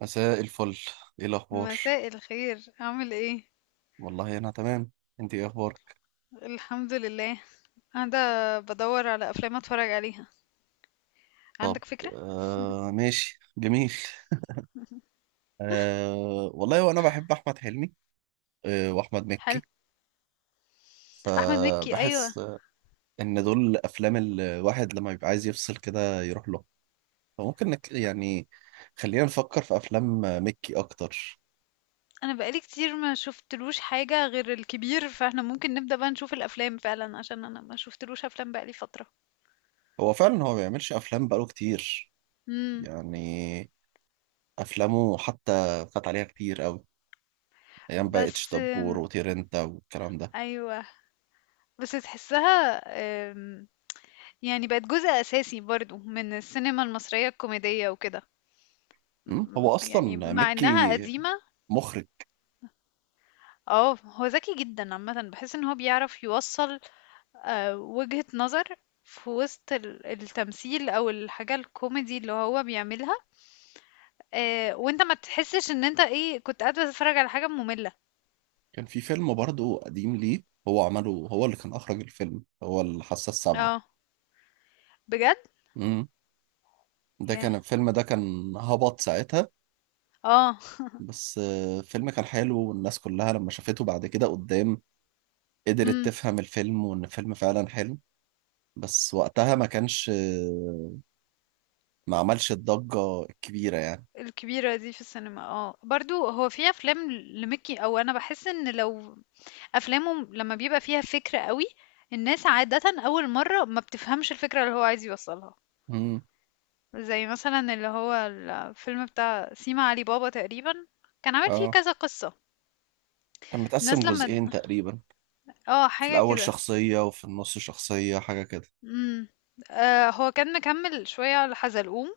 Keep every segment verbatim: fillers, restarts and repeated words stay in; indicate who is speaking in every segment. Speaker 1: مساء الفل. ايه الاخبار؟
Speaker 2: مساء الخير، عامل ايه؟
Speaker 1: والله انا تمام. انت ايه اخبارك؟
Speaker 2: الحمد لله. قاعده بدور على افلام اتفرج عليها.
Speaker 1: طب
Speaker 2: عندك فكره؟
Speaker 1: آه، ماشي جميل. آه والله وانا بحب احمد حلمي، آه واحمد مكي.
Speaker 2: حلو. احمد مكي، ايوه.
Speaker 1: فبحس آه، ان دول افلام الواحد لما بيبقى عايز يفصل كده يروح له. فممكن نك يعني خلينا نفكر في افلام آه، مكي اكتر.
Speaker 2: انا بقالي كتير ما شفتلوش حاجه غير الكبير، فاحنا ممكن نبدا بقى نشوف الافلام فعلا عشان انا ما شفتلوش افلام بقالي فتره.
Speaker 1: هو فعلا هو ما بيعملش افلام بقاله كتير.
Speaker 2: امم.
Speaker 1: يعني افلامه حتى فات عليها كتير قوي، ايام بقى اتش
Speaker 2: بس
Speaker 1: دبور
Speaker 2: أم،
Speaker 1: وطير انت والكلام ده.
Speaker 2: ايوه، بس تحسها. أم، يعني بقت جزء اساسي برضو من السينما المصريه الكوميديه وكده.
Speaker 1: مم.
Speaker 2: أم،
Speaker 1: هو
Speaker 2: يعني
Speaker 1: اصلا
Speaker 2: مع انها
Speaker 1: مكي
Speaker 2: قديمه.
Speaker 1: مخرج.
Speaker 2: اه، هو ذكي جدا عامة، بحس ان هو بيعرف يوصل آه، وجهة نظر في وسط ال- التمثيل او الحاجة الكوميدي اللي هو بيعملها. آه، وانت ما تحسش ان انت ايه كنت قاعد بتتفرج على حاجة مملة.
Speaker 1: كان في فيلم برضه قديم ليه هو عمله، هو اللي كان اخرج الفيلم، هو الحاسه السابعه.
Speaker 2: اه، بجد.
Speaker 1: مم. ده
Speaker 2: ياه.
Speaker 1: كان الفيلم، ده كان هبط ساعتها.
Speaker 2: اه.
Speaker 1: بس آه، الفيلم كان حلو، والناس كلها لما شافته بعد كده قدام قدرت
Speaker 2: امم.
Speaker 1: تفهم الفيلم وان الفيلم فعلا حلو. بس وقتها ما كانش آه، ما عملش الضجة الكبيرة يعني.
Speaker 2: الكبيرة دي في السينما، اه برضو هو في افلام لميكي، او انا بحس ان لو افلامه لما بيبقى فيها فكرة قوي الناس عادة اول مرة ما بتفهمش الفكرة اللي هو عايز يوصلها.
Speaker 1: مم.
Speaker 2: زي مثلا اللي هو الفيلم بتاع سيما علي بابا تقريبا كان عامل فيه
Speaker 1: اه
Speaker 2: كذا قصة.
Speaker 1: كان متقسم
Speaker 2: الناس لما،
Speaker 1: جزئين تقريبا،
Speaker 2: اه،
Speaker 1: في
Speaker 2: حاجة
Speaker 1: الاول
Speaker 2: كده.
Speaker 1: شخصية وفي النص شخصية، حاجة كده.
Speaker 2: امم. آه، هو كان مكمل شوية على حزلقوم،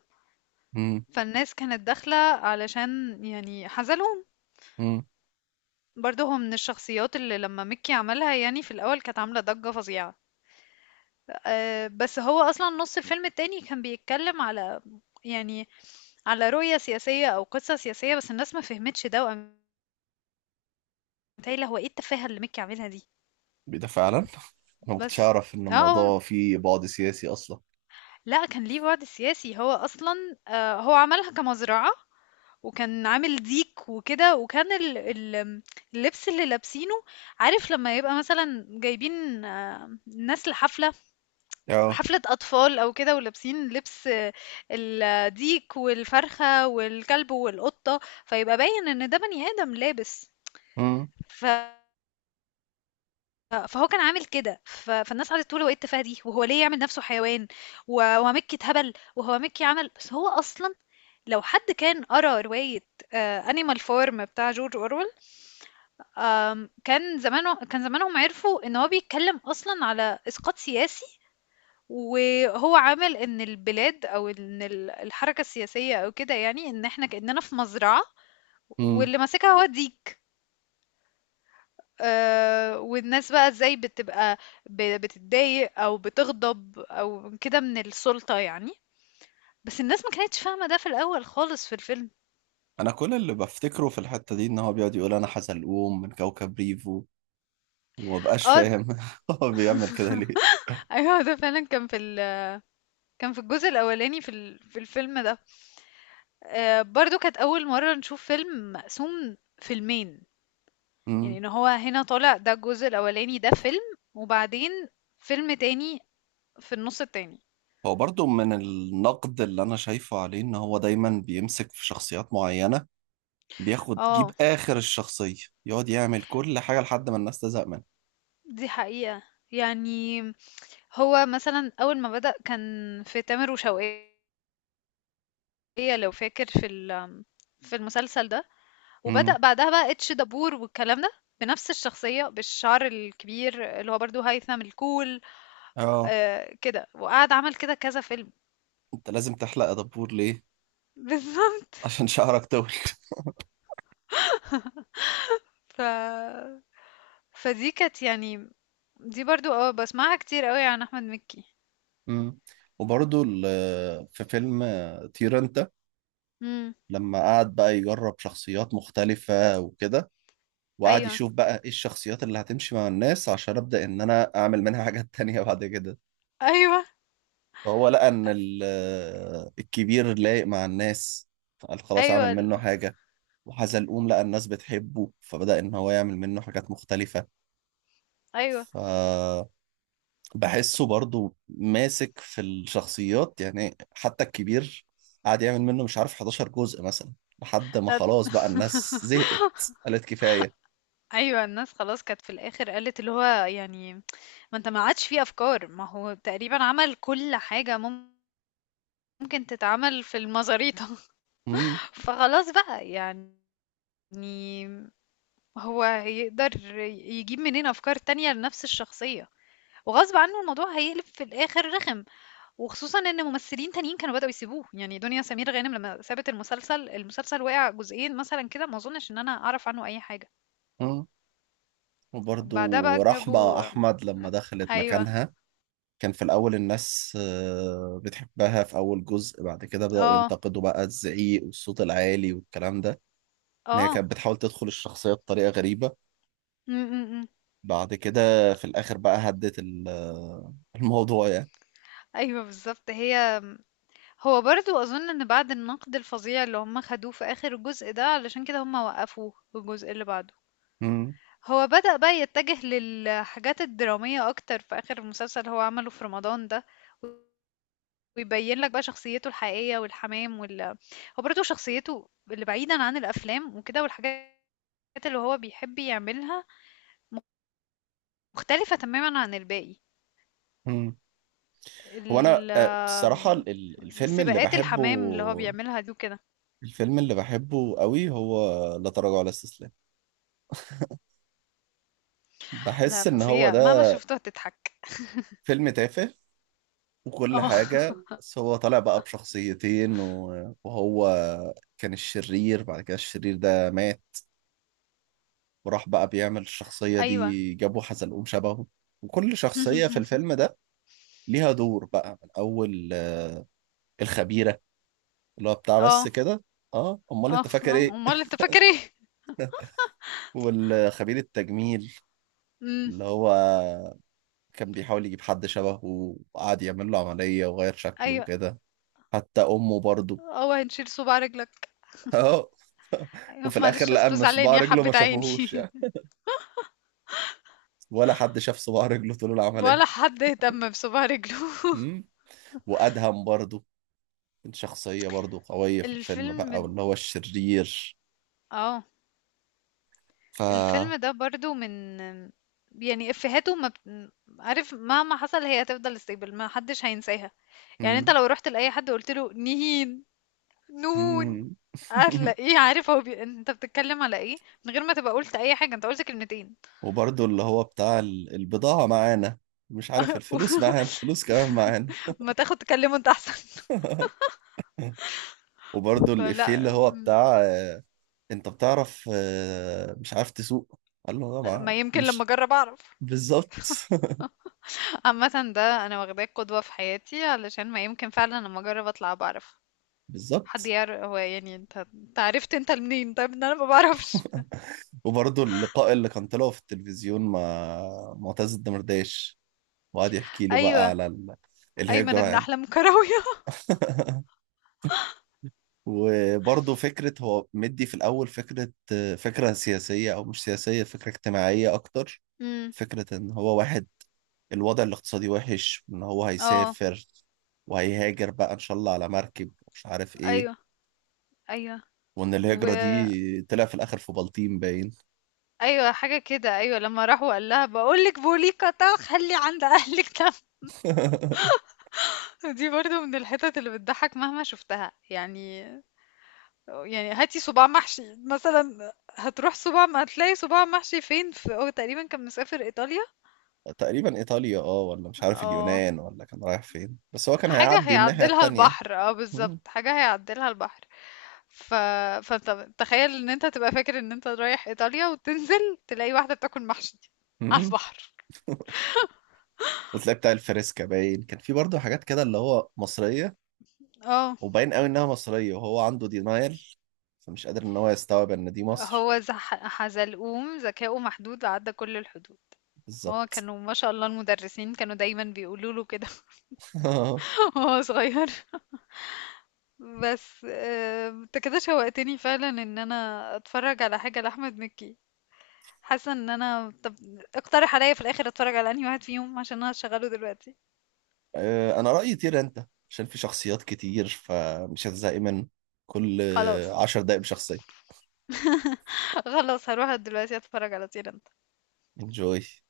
Speaker 1: مم.
Speaker 2: فالناس كانت داخلة علشان يعني حزلقوم.
Speaker 1: مم.
Speaker 2: برضه هو من الشخصيات اللي لما مكي عملها يعني في الأول كانت عاملة ضجة فظيعة. آه بس هو أصلا نص الفيلم التاني كان بيتكلم على، يعني، على رؤية سياسية أو قصة سياسية، بس الناس ما فهمتش ده، وقامت قايلة هو ايه التفاهة اللي مكي عاملها دي؟
Speaker 1: ده فعلا انا ما كنتش
Speaker 2: بس.
Speaker 1: اعرف ان
Speaker 2: آه، آه،
Speaker 1: الموضوع فيه بعد سياسي اصلا.
Speaker 2: لأ، كان ليه بُعد سياسي، هو أصلًا آآ هو عملها كمزرعة، وكان عامل ديك وكده، وكان ال ال آمم، اللبس اللي لابسينه، عارف لمّا يبقى مثلًا جايبين آه، ناس لحفلة،
Speaker 1: اه.
Speaker 2: حفلة أطفال أو كده، ولابسين لبس آه، الديك والفرخة والكلب والقطة، فيبقى باين إن ده بني آدم لابس.
Speaker 1: امم.
Speaker 2: ف آه، فهو كان عامل كده ف... فالناس قعدت تقول هو ايه التفاهه دي وهو ليه يعمل نفسه حيوان. و- ومكي اتهبل. وهو مكي عمل، بس هو اصلا لو حد كان قرا روايه انيمال فورم بتاع جورج اورويل آم، كان زمانه كان زمانهم عرفوا ان هو بيتكلم اصلا على اسقاط سياسي. وهو عامل ان البلاد او ان ال- الحركه السياسيه او كده، يعني ان احنا كاننا في مزرعه
Speaker 1: امم.
Speaker 2: واللي ماسكها هو الديك. آه، والناس بقى ازاي بتبقى ب- بتتضايق او بتغضب او كده من السلطة يعني. بس الناس ما كانتش فاهمة ده في الاول خالص في الفيلم.
Speaker 1: انا كل اللي بفتكره في الحتة دي ان هو بيقعد يقول انا حزلقوم من كوكب ريفو، وما بقاش
Speaker 2: اه.
Speaker 1: فاهم هو بيعمل كده ليه.
Speaker 2: ايوه، ده فعلا كان في ال... كان في الجزء الاولاني في ال... في الفيلم ده. آه، برضو كانت اول مرة نشوف فيلم مقسوم فيلمين، يعني
Speaker 1: امم.
Speaker 2: ان هو هنا طالع، ده الجزء الاولاني ده فيلم، وبعدين فيلم تاني في النص التاني.
Speaker 1: هو برضو من النقد اللي انا شايفه عليه ان هو دايما بيمسك في شخصيات معينة، بياخد جيب
Speaker 2: اه.
Speaker 1: اخر الشخصية، يقعد يعمل كل حاجة لحد ما الناس تزهق منه.
Speaker 2: دي حقيقة. يعني هو مثلًا أول ما بدأ كان في تامر وشوقية، لو فاكر في ال، في المسلسل ده، وبدأ
Speaker 1: امم.
Speaker 2: بعدها بقى اتش دبور والكلام ده، بنفس الشخصية، بالشعر الكبير اللي هو برضه هيثم الكول.
Speaker 1: اه
Speaker 2: آآ كده، وقعد عمل كده كذا فيلم.
Speaker 1: انت لازم تحلق يا دبور ليه؟
Speaker 2: بالضبط.
Speaker 1: عشان شعرك طول.
Speaker 2: ف فدي كانت يعني، دي برضه آه، باسمعها كتير أوي عن أحمد مكي.
Speaker 1: مم. وبرضه ال- في فيلم طير انت
Speaker 2: إمم.
Speaker 1: لما قعد بقى يجرب شخصيات مختلفة وكده، وقعد
Speaker 2: أيوه،
Speaker 1: يشوف بقى ايه الشخصيات اللي هتمشي مع الناس عشان ابدأ ان انا اعمل منها حاجات تانية بعد كده.
Speaker 2: أيوه.
Speaker 1: فهو لقى ان ال- الكبير لايق مع الناس، فقال خلاص اعمل
Speaker 2: أيوه، ال،
Speaker 1: منه حاجة. وحزلقوم لقى الناس بتحبه فبدأ ان هو يعمل منه حاجات مختلفة.
Speaker 2: أيوه.
Speaker 1: ف بحسه برضو ماسك في الشخصيات، يعني حتى الكبير قعد يعمل منه مش عارف حداشر جزء مثلا، لحد ما
Speaker 2: لا.
Speaker 1: خلاص بقى الناس زهقت قالت كفاية.
Speaker 2: أيوه، الناس خلاص كانت في الآخر قالت اللي هو، يعني، ما أنت ما عادش في أفكار، ما هو تقريبًا عمل كل حاجة مم- ممكن تتعمل في المزاريطة.
Speaker 1: مم.
Speaker 2: فخلاص بقى، يعني، هو هيقدر ي يجيب منين أفكار تانية لنفس الشخصية، وغصب عنه الموضوع هيقلب في الآخر رخم، وخصوصًا إن ممثلين تانيين كانوا بدأوا يسيبوه، يعني دنيا سمير غانم لمّا سابت المسلسل، المسلسل وقع جزئين مثلًا كده، ما أظنش إن أنا أعرف عنه أي حاجة.
Speaker 1: مم.
Speaker 2: وبعدها بقى
Speaker 1: وبرضو رحمة
Speaker 2: جابوا.
Speaker 1: أحمد لما دخلت
Speaker 2: أيوه.
Speaker 1: مكانها كان في الأول الناس آه، بتحبها في أول جزء، بعد كده بدأوا
Speaker 2: آه،
Speaker 1: ينتقدوا بقى الزعيق والصوت العالي والكلام ده. إن هي
Speaker 2: آه.
Speaker 1: كانت بتحاول تدخل الشخصية بطريقة غريبة.
Speaker 2: إمم، إمم، إمم.
Speaker 1: بعد كده في الآخر بقى هدت ال- آه، الموضوع يعني.
Speaker 2: أيوه بالضبط. هي هو برضه أظن إن بعد النقد الفظيع اللي هم خدوه في آخر الجزء ده، علشان كده هم وقّفوه والجزء اللي بعده.
Speaker 1: مم.
Speaker 2: هو بدأ بقى يتجه للحاجات الدرامية أكتر في آخر المسلسل اللي هو عمله في رمضان ده، ويبيّن لك بقى شخصيته الحقيقية والحمام وال، هو برضه شخصيته اللي بعيدًا عن الأفلام وكده والحاجات اللي هو بيحب يعملها مختلفة تمامًا عن الباقي.
Speaker 1: مم. هو انا
Speaker 2: ال
Speaker 1: آه، الصراحه
Speaker 2: آمم،
Speaker 1: ال- الفيلم اللي
Speaker 2: سباقات
Speaker 1: بحبه،
Speaker 2: الحمام اللي هو بيعملها دي وكده.
Speaker 1: الفيلم اللي بحبه قوي هو لا تراجع ولا استسلام.
Speaker 2: ده
Speaker 1: بحس ان هو
Speaker 2: فظيع، مهما
Speaker 1: ده
Speaker 2: شفته هتضحك.
Speaker 1: فيلم تافه وكل
Speaker 2: اه.
Speaker 1: حاجه، بس هو طالع بقى بشخصيتين و- وهو كان الشرير، بعد كده الشرير ده مات وراح بقى بيعمل الشخصيه
Speaker 2: ايوه.
Speaker 1: دي، جابوا حزلقوم شبهه. وكل شخصيه في الفيلم ده ليها دور، بقى من اول آه، الخبيره اللي هو بتاع بس
Speaker 2: اه.
Speaker 1: كده. اه امال
Speaker 2: اه.
Speaker 1: انت فاكر
Speaker 2: اه،
Speaker 1: ايه.
Speaker 2: امال انت فاكر ايه؟
Speaker 1: والخبير التجميل
Speaker 2: امم.
Speaker 1: اللي هو كان بيحاول يجيب حد شبهه، وقعد يعمل له عملية وغير شكله
Speaker 2: ايوه.
Speaker 1: وكده. حتى أمه برضه
Speaker 2: اه، هنشيل صباع رجلك.
Speaker 1: أهو.
Speaker 2: ايوه،
Speaker 1: وفي الآخر
Speaker 2: معلش
Speaker 1: لقى
Speaker 2: اصله
Speaker 1: إن
Speaker 2: زعلان
Speaker 1: صباع
Speaker 2: يا
Speaker 1: رجله
Speaker 2: حبة
Speaker 1: ما
Speaker 2: عيني.
Speaker 1: شافوهوش يعني، ولا حد شاف صباع رجله طول العملية.
Speaker 2: ولا حد اهتم بصباع رجله.
Speaker 1: أمم. وأدهم برضه كان شخصية برضه قوية في الفيلم
Speaker 2: الفيلم
Speaker 1: بقى،
Speaker 2: د-
Speaker 1: واللي هو الشرير.
Speaker 2: اه.
Speaker 1: ف
Speaker 2: الفيلم ده برضو من، يعني، افهاته ما بت... عارف مهما حصل هي هتفضل ستيبل ما حدش هينساها. يعني انت
Speaker 1: أمم.
Speaker 2: لو رحت لاي حد وقلت له نهين نون
Speaker 1: أمم.
Speaker 2: هتلاقيه عارف هو بي... انت بتتكلم على ايه، من غير ما تبقى قلت اي حاجه، انت قلت كلمتين.
Speaker 1: وبرضه اللي هو بتاع ال- البضاعة معانا، مش عارف الفلوس معانا، الفلوس كمان معانا.
Speaker 2: ما تاخد تكلمه انت احسن.
Speaker 1: وبرضه الإفيه
Speaker 2: فلا
Speaker 1: اللي هو
Speaker 2: م-
Speaker 1: بتاع انت بتعرف آه، مش عارف تسوق، قال له
Speaker 2: لا،
Speaker 1: طبعا
Speaker 2: ما يمكن لما
Speaker 1: مش
Speaker 2: اجرب اعرف.
Speaker 1: بالظبط.
Speaker 2: عامه ده انا واخداه قدوه في حياتي، علشان ما يمكن فعلا لما اجرب اطلع بعرف. حد
Speaker 1: بالظبط.
Speaker 2: يعرف هو، يعني، انت انت عرفت انت منين؟ طيب ان انا ما بعرفش.
Speaker 1: وبرضه اللقاء اللي كان طلعه في التلفزيون مع معتز الدمرداش، وقعد يحكي له بقى
Speaker 2: ايوه،
Speaker 1: على ال-
Speaker 2: ايمن
Speaker 1: الهجرة
Speaker 2: ابن
Speaker 1: يعني.
Speaker 2: احلام كراويه.
Speaker 1: وبرضه فكرة هو مدي في الأول فكرة، فكرة سياسية أو مش سياسية، فكرة اجتماعية أكتر.
Speaker 2: امم.
Speaker 1: فكرة إن هو واحد الوضع الاقتصادي وحش، إن هو
Speaker 2: اه.
Speaker 1: هيسافر وهيهاجر بقى إن شاء الله على مركب مش عارف إيه.
Speaker 2: ايوه، ايوه.
Speaker 1: وان
Speaker 2: و
Speaker 1: الهجرة دي طلع في الاخر في بلطيم باين.
Speaker 2: أيوه، حاجة كده، أيوه، لمّا راح وقال لها باقول لِك بوليكا تا خلّي عند أهلِك ده. دي برضه من الحِتَت اللي بتضحّك مهما شُفتها. يعني يعني هاتي صُباع محشي مثلًا، هتروح صُباع م هتلاقي صُباع محشي فين؟ ف هو تقريبًا كان مسافر إيطاليا.
Speaker 1: تقريبا ايطاليا اه، ولا مش عارف
Speaker 2: آه،
Speaker 1: اليونان، ولا كان رايح فين، بس هو كان
Speaker 2: حاجة
Speaker 1: هيعدي الناحية
Speaker 2: هيعدّلها
Speaker 1: التانية.
Speaker 2: البحر، آه
Speaker 1: مم.
Speaker 2: بالضبط، حاجة هيعدّلها البحر. ف فأنت تخيّل إن أنت تبقى فاكر إن أنت رايح إيطاليا وتنزل تلاقي واحدة بتاكل محشي على
Speaker 1: مم.
Speaker 2: البحر.
Speaker 1: وتلاقي بتاع الفريسكا باين، كان في برضه حاجات كده اللي هو مصرية،
Speaker 2: آه.
Speaker 1: وباين قوي انها مصرية وهو عنده دينايل فمش قادر ان هو يستوعب ان دي مصر.
Speaker 2: هو زح... حزلقوم ذكاؤه محدود عدى كل الحدود. هو
Speaker 1: بالظبط.
Speaker 2: كانوا ما شاء الله المدرسين كانوا دايما بيقولوا له كده وهو صغير. بس آه، انت كده شوقتني فعلا ان انا اتفرج على حاجة لأحمد مكي. حاسة ان انا، طب اقترح عليا في الاخر اتفرج على انهي واحد فيهم عشان انا هشغله دلوقتي.
Speaker 1: آه، انا رأيي طير انت عشان في شخصيات كتير فمش هتزهقي من كل
Speaker 2: خلاص.
Speaker 1: عشر دقايق بشخصية.
Speaker 2: خلاص هروح دلوقتي اتفرج على طير.
Speaker 1: انجوي